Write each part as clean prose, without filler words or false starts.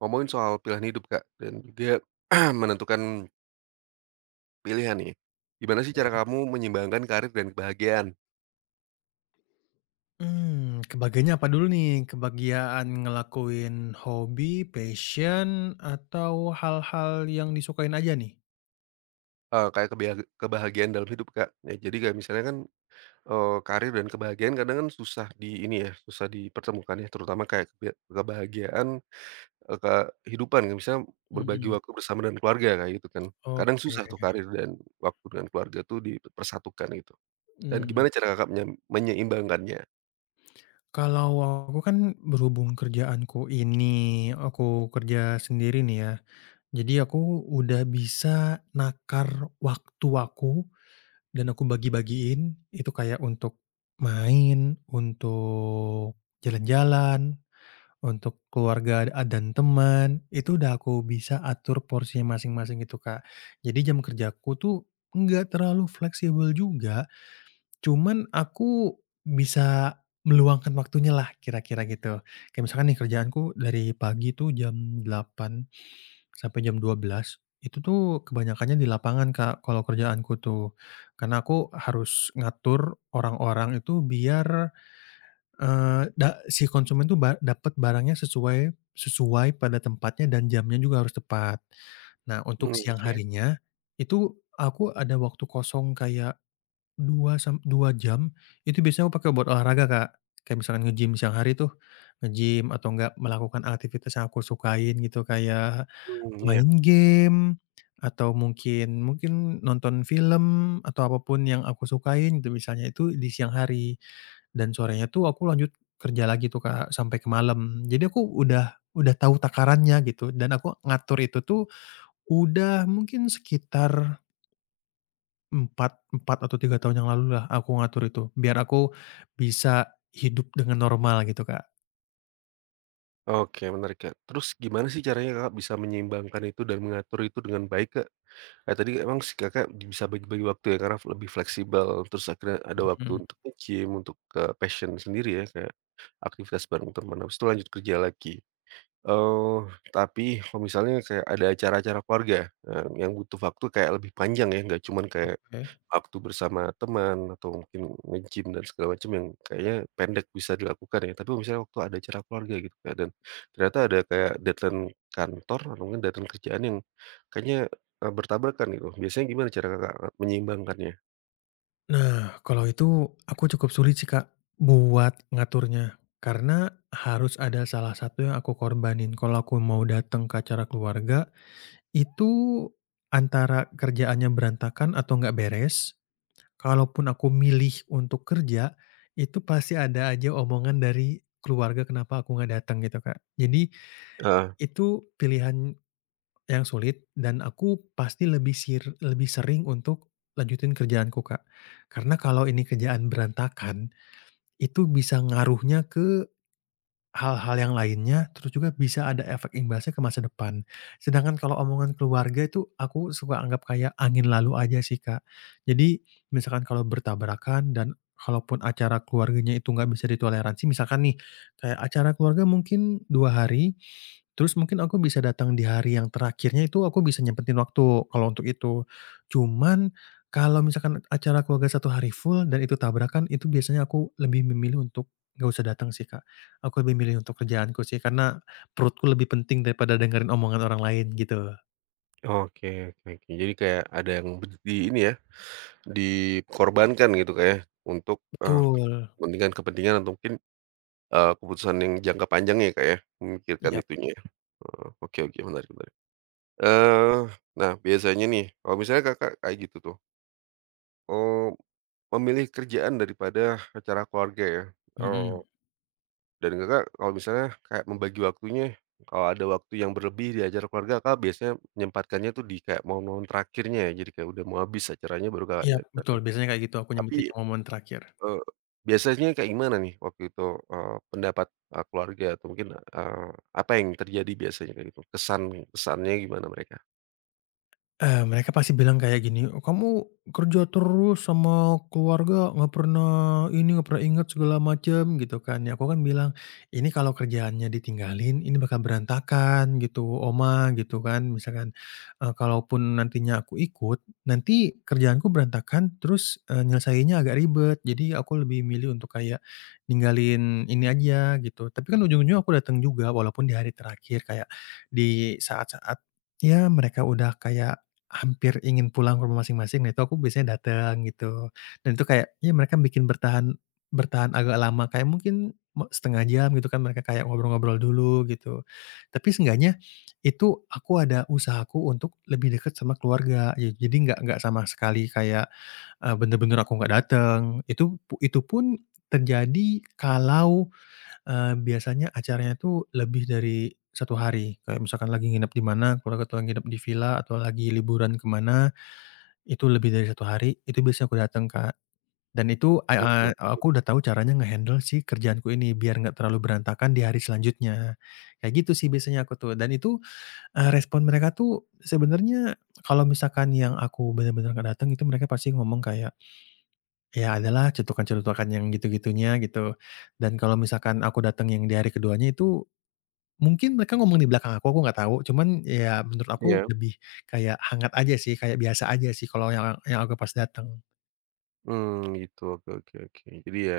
Ngomongin soal pilihan hidup, Kak, dan juga menentukan pilihan nih. Gimana sih cara Ya. kamu menyeimbangkan karir dan kebahagiaan? Kebagiannya apa dulu nih? Kebagian ngelakuin hobi, passion, atau hal-hal yang disukain aja nih? Kayak kebahagiaan dalam hidup, Kak. Ya, jadi kayak misalnya kan, karir dan kebahagiaan kadang kan susah di ini ya, susah dipertemukan ya, terutama kayak kebahagiaan, eee, kehidupan kayak misalnya berbagi Mhm. waktu bersama dengan keluarga, kayak gitu kan. Kadang susah Oke, tuh karir dan waktu dengan keluarga tuh dipersatukan gitu. Dan mmm, gimana cara Kakak menyeimbangkannya? kalau aku kan berhubung kerjaanku ini aku kerja sendiri nih ya, jadi aku udah bisa nakar waktu aku dan aku bagi-bagiin itu kayak untuk main, untuk jalan-jalan, untuk keluarga dan teman, itu udah aku bisa atur porsinya masing-masing gitu, Kak. Jadi jam kerjaku tuh nggak terlalu fleksibel juga, cuman aku bisa meluangkan waktunya lah kira-kira gitu. Kayak misalkan nih kerjaanku dari pagi tuh jam delapan sampai jam dua belas. Itu tuh kebanyakannya di lapangan, Kak, kalau kerjaanku tuh. Karena aku harus ngatur orang-orang itu biar Eee, da si konsumen tuh dapat barangnya sesuai sesuai pada tempatnya dan jamnya juga harus tepat. Nah, untuk Mmm, siang oke. harinya, itu aku ada waktu kosong kayak 2 sam 2 jam, itu biasanya aku pakai buat olahraga, Kak. Kayak misalkan nge-gym siang hari tuh, nge-gym atau enggak melakukan aktivitas yang aku sukain gitu, kayak Mmm, iya. main game, atau mungkin mungkin nonton film, atau apa pun yang aku sukain gitu misalnya, itu di siang hari. Dan sorenya tuh aku lanjut kerja lagi tuh, Kak, sampai ke malam. Jadi aku udah tahu takarannya gitu dan aku ngatur itu tuh udah mungkin sekitar 4 4 atau 3 tahun yang lalu lah aku ngatur itu, biar aku bisa hidup dengan normal gitu, Kak. Oke, menarik ya. Terus gimana sih caranya Kakak bisa menyeimbangkan itu dan mengatur itu dengan baik, Kak? Kayak tadi emang si Kakak bisa bagi-bagi waktu ya karena lebih fleksibel, terus akhirnya ada waktu Mhm, untuk gym untuk ke passion sendiri ya, kayak aktivitas bareng teman, habis itu lanjut kerja lagi. Eee, tapi kalau misalnya kayak ada acara-acara keluarga, yang butuh waktu kayak lebih panjang ya, nggak cuman kayak oke. waktu bersama teman atau mungkin nge-gym dan segala macam yang kayaknya pendek bisa dilakukan ya, tapi misalnya waktu ada acara keluarga gitu Kak, dan ternyata ada kayak deadline kantor atau mungkin deadline kerjaan yang kayaknya, bertabrakan gitu. Biasanya gimana cara Kakak menyeimbangkannya? Nah, kalau itu aku cukup sulit sih, Kak, buat ngaturnya. Karena harus ada salah satu yang aku korbanin. Kalau aku mau datang ke acara keluarga, itu antara kerjaannya berantakan atau nggak beres, kalaupun aku milih untuk kerja, itu pasti ada aja omongan dari keluarga kenapa aku nggak datang gitu, Kak. Jadi Heeh. itu pilihan yang sulit dan aku pasti lebih sering untuk lanjutin kerjaanku, Kak. Karena kalau ini kerjaan berantakan, itu bisa ngaruhnya hal-hal yang lainnya, terus juga bisa ada efek imbasnya ke masa depan. Sedangkan kalau omongan keluarga itu aku suka anggap kayak angin lalu aja sih, Kak. Jadi misalkan kalau bertabrakan dan kalaupun acara keluarganya itu nggak bisa ditoleransi, misalkan nih kayak acara keluarga mungkin 2 hari, terus mungkin aku bisa datang di hari yang terakhirnya itu aku bisa nyempetin waktu kalau untuk itu. Cuman kalau misalkan acara keluarga satu hari full dan itu tabrakan, itu biasanya aku lebih memilih untuk nggak usah datang sih, Kak. Aku lebih milih untuk kerjaanku sih, karena perutku lebih penting daripada dengerin omongan orang lain gitu. Oke, oke, oke. Jadi kayak ada yang bed di ini ya, dikorbankan gitu kayak untuk, Betul, kepentingan-kepentingan atau mungkin, keputusan yang jangka panjang ya Kak, ya, memikirkan iyap, itunya. Heeh, oke, oke, menarik, menarik. Eee, nah biasanya nih kalau misalnya Kakak kayak gitu tuh, eee, memilih kerjaan daripada acara keluarga ya, eee, mhm. dan Kakak kalau misalnya kayak membagi waktunya, kalau ada waktu yang berlebih di acara keluarga Kakak biasanya menyempatkannya tuh di kayak momen-momen terakhirnya ya, jadi kayak udah mau habis acaranya baru Kakak Iya datang. betul, biasanya kayak gitu aku Tapi, nyempetin momen terakhir. eee, biasanya kayak gimana nih waktu itu, pendapat, keluarga atau mungkin, eee, apa yang terjadi biasanya kayak gitu? Kesannya gimana mereka? Eh, mereka pasti bilang kayak gini, "Kamu kerja terus sama keluarga, nggak pernah ini, nggak pernah ingat segala macam," gitu kan ya. Aku kan bilang, "Ini kalau kerjaannya ditinggalin, ini bakal berantakan gitu, Oma," gitu kan. Misalkan, kalaupun nantinya aku ikut, nanti kerjaanku berantakan, terus, nyelesainnya agak ribet. Jadi aku lebih milih untuk kayak ninggalin ini aja gitu. Tapi kan ujung-ujungnya aku datang juga, walaupun di hari terakhir, kayak di saat-saat, ya mereka udah kayak hampir ingin pulang ke rumah masing-masing, nah itu aku biasanya datang gitu. Dan itu kayak, ya mereka bikin bertahan bertahan agak lama, kayak mungkin 1 jam gitu kan mereka kayak ngobrol-ngobrol dulu gitu. Tapi seenggaknya itu aku ada usahaku untuk lebih dekat sama keluarga, ya jadi nggak sama sekali kayak, bener-bener aku nggak datang. Itu pun terjadi kalau biasanya acaranya tuh lebih dari satu hari, kayak misalkan lagi nginep di mana, keluarga tuh nginep di villa atau lagi liburan ke mana, itu lebih dari satu hari, itu biasanya aku datang, Kak. Dan itu, Mhm, aku udah tahu caranya nge-handle si kerjaanku ini, biar nggak terlalu berantakan di hari selanjutnya. Kayak gitu sih biasanya aku tuh, dan itu, respon mereka tuh sebenarnya kalau misalkan yang aku bener-bener nggak datang itu mereka pasti ngomong kayak, ya adalah cetukan-cetukan yang gitu-gitunya gitu. Dan kalau misalkan aku datang yang di hari keduanya itu mungkin mereka ngomong di belakang aku nggak tahu, cuman ya menurut aku iya. lebih kayak hangat aja sih, kayak biasa aja sih kalau yang aku pas datang. Mmm, gitu. Oke, oke, oke. Jadi ya,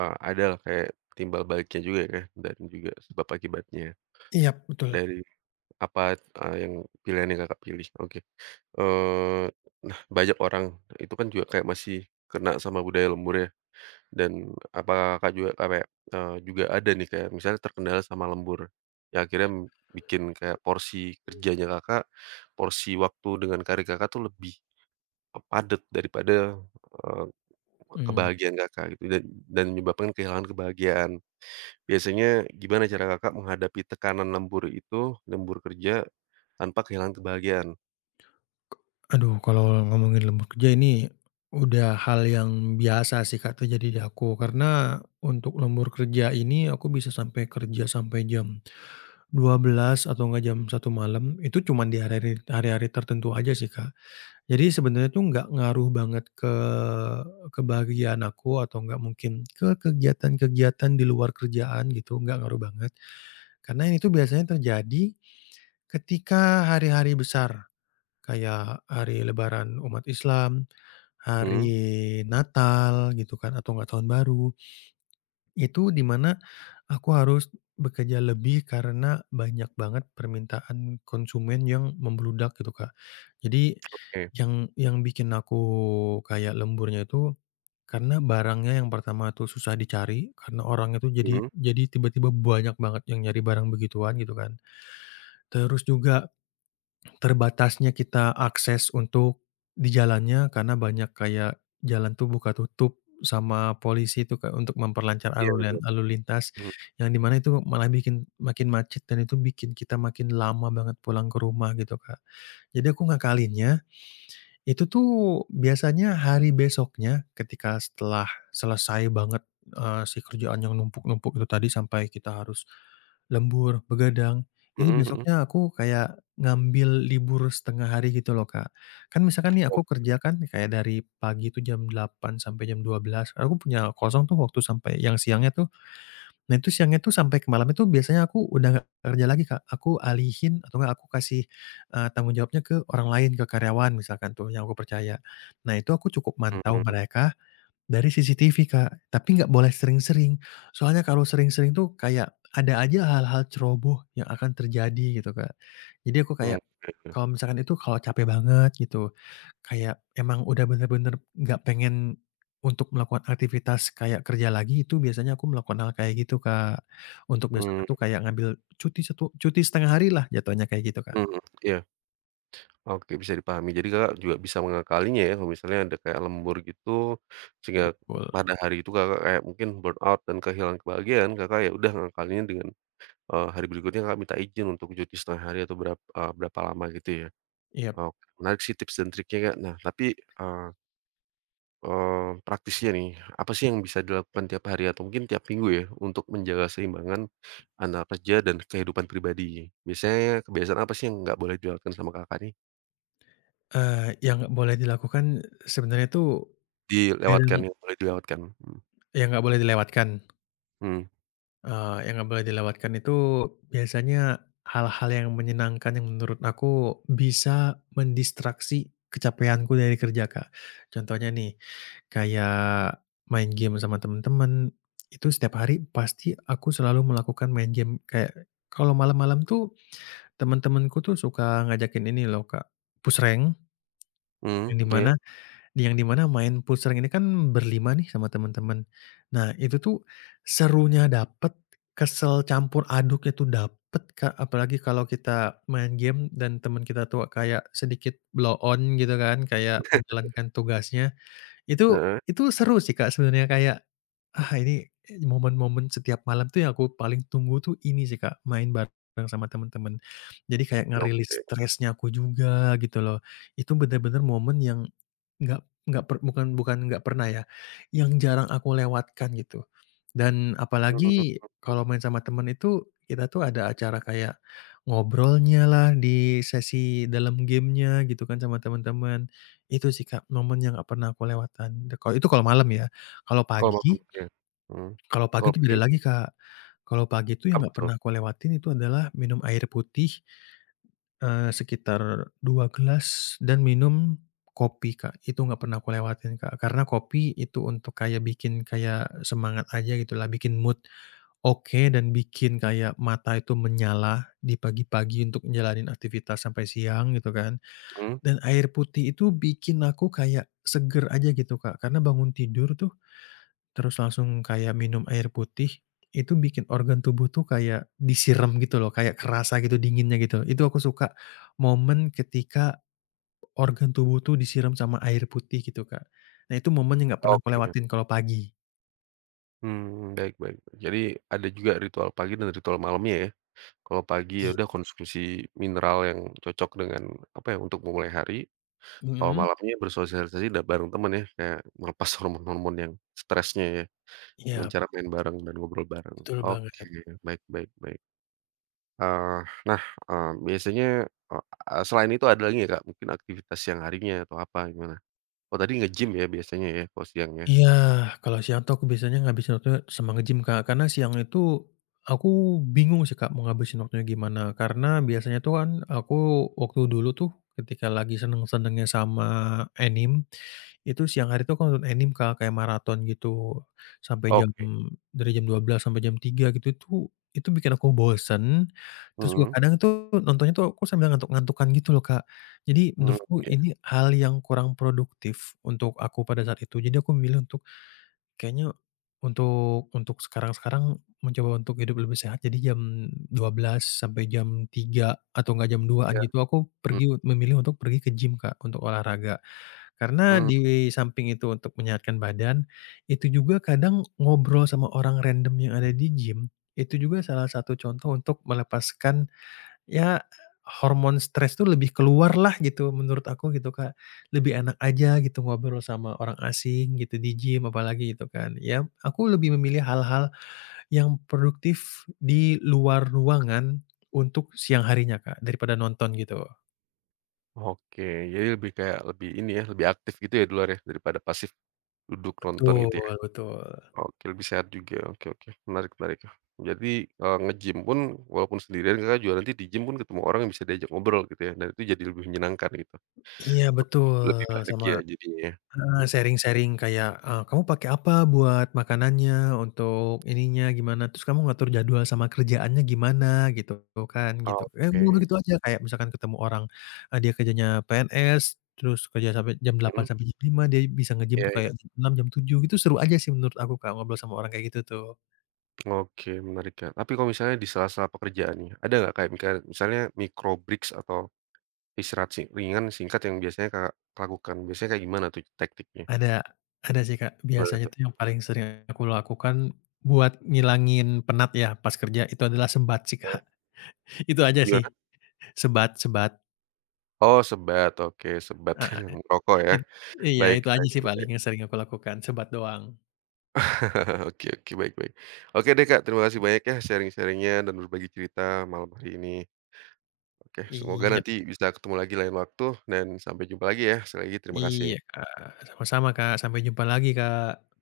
ada lah kayak timbal baliknya juga ya, dan juga sebab akibatnya Iya, betul. dari apa, yang pilihan yang Kakak pilih. Oke, eee, nah banyak orang itu kan juga kayak masih kena sama budaya lembur ya dan apa Kakak juga kayak, juga ada nih kayak misalnya terkendala sama lembur, ya akhirnya bikin kayak porsi kerjanya Kakak, porsi waktu dengan karir Kakak tuh lebih, padat daripada, eee Mmm, kebahagiaan Kakak gitu dan menyebabkan kehilangan kebahagiaan. Biasanya gimana cara Kakak menghadapi tekanan lembur itu, lembur kerja tanpa kehilangan kebahagiaan? Aduh kalau ngomongin lembur kerja ini udah hal yang biasa sih Kak terjadi di aku, karena untuk lembur kerja ini aku bisa sampai kerja sampai jam dua belas atau enggak jam satu malam, itu cuman di hari-hari tertentu aja sih Kak. Jadi sebenarnya tuh nggak ngaruh banget ke kebahagiaan aku atau nggak mungkin ke kegiatan-kegiatan di luar kerjaan gitu, nggak ngaruh banget. Karena ini tuh biasanya terjadi ketika hari-hari besar, kayak hari lebaran umat Islam, Mhm, hari Natal gitu kan atau nggak tahun baru. Itu di mana aku harus bekerja lebih karena banyak banget permintaan konsumen yang membludak gitu, Kak. Jadi oke, yang bikin aku kayak lemburnya itu karena barangnya yang pertama tuh susah dicari, karena orangnya tuh jadi mhm, jadi tiba-tiba banyak banget yang nyari barang begituan gitu kan. Terus juga terbatasnya kita akses untuk di jalannya karena banyak kayak jalan tuh buka tutup sama polisi itu Kak, untuk memperlancar iya betul, lalu lintas, mhm, yang di mana itu malah bikin makin macet dan itu bikin kita makin lama banget pulang ke rumah gitu Kak. Jadi aku ngakalinnya itu tuh biasanya hari besoknya ketika setelah selesai banget, si kerjaan yang numpuk-numpuk itu tadi sampai kita harus lembur, begadang, ini mhm, mhm, besoknya aku kayak ngambil libur setengah hari gitu loh, Kak. Kan misalkan nih aku ok, kerja kan kayak dari pagi itu jam delapan sampai jam dua belas aku punya kosong tuh waktu sampai yang siangnya tuh, nah itu siangnya tuh sampai ke malam itu biasanya aku udah nggak kerja lagi, Kak. Aku alihin atau nggak aku kasih, tanggung jawabnya ke orang lain, ke karyawan misalkan tuh yang aku percaya. Nah, itu aku cukup mantau mhm, mereka dari CCTV, Kak, tapi nggak boleh sering-sering. Soalnya kalau sering-sering tuh kayak ada aja hal-hal ceroboh yang akan terjadi gitu, Kak. Jadi aku kayak oke, oke, kalau misalkan itu kalau capek banget gitu, kayak emang udah bener-bener nggak pengen untuk melakukan aktivitas kayak kerja lagi, itu biasanya aku melakukan hal kayak gitu, Kak. Untuk besok mmm, itu kayak ngambil cuti setengah hari lah jatuhnya kayak gitu, Kak. mhm, iya, oke bisa dipahami. Jadi Kakak juga bisa mengakalinya ya kalau misalnya ada kayak lembur gitu, sehingga Betul, pada hari itu Kakak kayak mungkin burnout dan kehilangan kebahagiaan, Kakak ya udah ngakalinnya dengan hari berikutnya Kakak minta izin untuk cuti setengah hari atau berapa lama gitu ya. yap. Oke, menarik sih tips dan triknya, Kak. Nah, tapi, eee eee, praktisnya nih, apa sih yang bisa dilakukan tiap hari atau mungkin tiap minggu ya, untuk menjaga seimbangan antara kerja dan kehidupan pribadi? Biasanya kebiasaan apa sih yang nggak boleh dilakukan sama Kakak nih? Yang nggak boleh dilakukan sebenarnya tuh kadang Dilewatkan, yang boleh dilewatkan. Mhm, yang nggak boleh dilewatkan. mhm, Yang nggak boleh dilewatkan itu biasanya hal-hal yang menyenangkan yang menurut aku bisa mendistraksi kecapeanku dari kerja, Kak. Contohnya nih, kayak main game sama temen-temen, itu setiap hari pasti aku selalu melakukan main game. Kayak kalau malam-malam tuh temen-temenku tuh suka ngajakin ini loh, Kak, push rank, mhm, yang di iya, mana yang di mana main futsal ini kan berlima nih sama teman-teman. Nah, itu tuh serunya dapet, kesel campur aduknya tuh dapet, Kak, apalagi kalau kita main game dan teman kita tuh kayak sedikit blow on gitu kan, kayak menjalankan tugasnya. Itu heeh, itu seru sih, Kak, sebenarnya kayak, ah, ini momen-momen setiap malam tuh yang aku paling tunggu tuh ini sih, Kak, main bareng sama teman-teman. Jadi kayak ngerilis oke, stresnya aku juga gitu loh. Itu bener-bener momen yang Nggak nggak pernah ya, yang jarang aku lewatkan gitu. Dan mhm, apalagi kalau main sama temen itu, kita tuh ada acara kayak ngobrolnya lah di sesi dalam gamenya gitu kan sama teman-teman. Itu sih Kak, momen yang nggak pernah aku lewatan. Kalau itu kalau malam ya. Kalau kalau malam, pagi iya, mhm, Kalau pagi kalau itu pagi, beda lagi Kak. Kalau pagi itu yang apa nggak tuh? pernah aku lewatin itu adalah minum air putih, sekitar 2 gelas dan minum kopi, Kak. Itu nggak pernah aku lewatin, Kak. Karena kopi itu untuk kayak bikin kayak semangat aja gitu lah, bikin mood oke dan bikin kayak mata itu menyala di pagi-pagi untuk jalanin aktivitas sampai siang gitu kan. Mhm, Dan air putih itu bikin aku kayak seger aja gitu, Kak. Karena bangun tidur tuh terus langsung kayak minum air putih, itu bikin organ tubuh tuh kayak disiram gitu loh, kayak kerasa gitu dinginnya gitu. Itu aku suka momen ketika organ tubuh tuh disiram sama air putih gitu, Kak. Nah itu momen yang nggak pernah aku oke. lewatin kalau pagi. Baik, baik, baik. Jadi ada juga ritual pagi dan ritual malamnya ya? Kalau pagi ya I udah konsumsi mineral yang cocok dengan apa ya, untuk memulai hari, kalau mhm. malamnya bersosialisasi bareng temen ya, kayak melepas hormon-hormon yang stresnya ya, dengan Iya, cara main bareng dan ngobrol bareng. betul Oke, banget. baik, baik, baik. Eee, nah, biasanya, eee, selain itu ada lagi nggak, Kak, mungkin aktivitas siang harinya atau apa, gimana? Oh, tadi nge-gym ya biasanya ya, kalau siang ya? Iya, kalau siang tuh aku biasanya ngabisin waktunya sama nge-gym, Kak. Karena siang itu aku bingung sih, Kak, mau ngabisin waktunya gimana. Karena biasanya tuh kan aku waktu dulu tuh ketika lagi seneng-senengnya sama anime, itu siang hari tuh aku nonton anime, Kak, kayak maraton gitu. Sampai jam Oke, Dari jam dua belas sampai jam tiga gitu itu bikin aku bosen, terus juga mhm, kadang tuh nontonnya tuh aku sambil ngantuk-ngantukan gitu loh, Kak. Jadi mmm, menurutku iya, ini hal yang kurang produktif untuk aku pada saat itu. Jadi aku memilih untuk kayaknya untuk sekarang-sekarang mencoba untuk hidup lebih sehat jadi jam dua belas sampai jam tiga atau enggak jam duaan iya, gitu aku pergi mhm, memilih untuk pergi ke gym Kak, untuk olahraga. Karena mmm. di samping itu untuk menyehatkan badan, itu juga kadang ngobrol sama orang random yang ada di gym, itu juga salah satu contoh untuk melepaskan ya, hormon stres tuh lebih keluar lah gitu menurut aku gitu, Kak. Lebih enak aja gitu ngobrol sama orang asing gitu di gym apalagi gitu kan. Ya aku lebih memilih hal-hal yang produktif di luar ruangan untuk siang harinya, Kak, daripada nonton gitu. Oke, jadi lebih kayak lebih ini ya, lebih aktif gitu ya di luar ya, daripada pasif duduk nonton gitu ya? Betul betul. Oke, lebih sehat juga, oke, oke, menarik, menarik. Jadi, nge-gym pun walaupun sendirian Kakak juga nanti di gym pun ketemu orang yang bisa diajak ngobrol gitu ya, dan itu jadi lebih menyenangkan gitu, Iya betul, lebih sama bahagia jadinya ya? heeh, Mmm, sharing-sharing kayak, "Kamu pakai apa buat makanannya, untuk ininya gimana, terus kamu ngatur jadwal sama kerjaannya gimana?" Gitu kan, gitu. Eh, oke, ngobrol gitu aja, kayak misalkan ketemu orang, dia kerjanya PNS, terus kerja sampai jam delapan Hmm sampai jam lima dia bisa nge-gym tuh iya, iya, kayak jam 6.00, jam tujuh gitu, seru aja sih menurut aku, Kak, ngobrol sama orang kayak gitu tuh. oke, menarik Kak, tapi kalau misalnya di sela-sela pekerjaan nih, ada nggak kayak misalnya micro breaks atau istirahat ringan singkat yang biasanya Kakak lakukan, biasanya kayak gimana tuh taktiknya? Ada ada sih, Kak, Gimana biasanya tuh? tuh yang paling sering aku lakukan buat ngilangin penat ya pas kerja, itu adalah sebat sih, Heeh, Kak. Itu aja sih, gimana? sebat sebat. Oh, sebat, oke, sebat merokok ya. It iya, Baik, itu aja baik, sih paling baik. yang sering aku lakukan, sebat doang. Oke, oke, baik, baik. Oke deh Kak, terima kasih banyak ya sharing sharingnya dan berbagi cerita malam hari ini. Oke, semoga Iya nanti bisa ketemu lagi lain waktu dan sampai jumpa lagi ya. Sekali lagi terima iya, kasih. Kak, sama-sama, Kak, sampai jumpa lagi, Kak.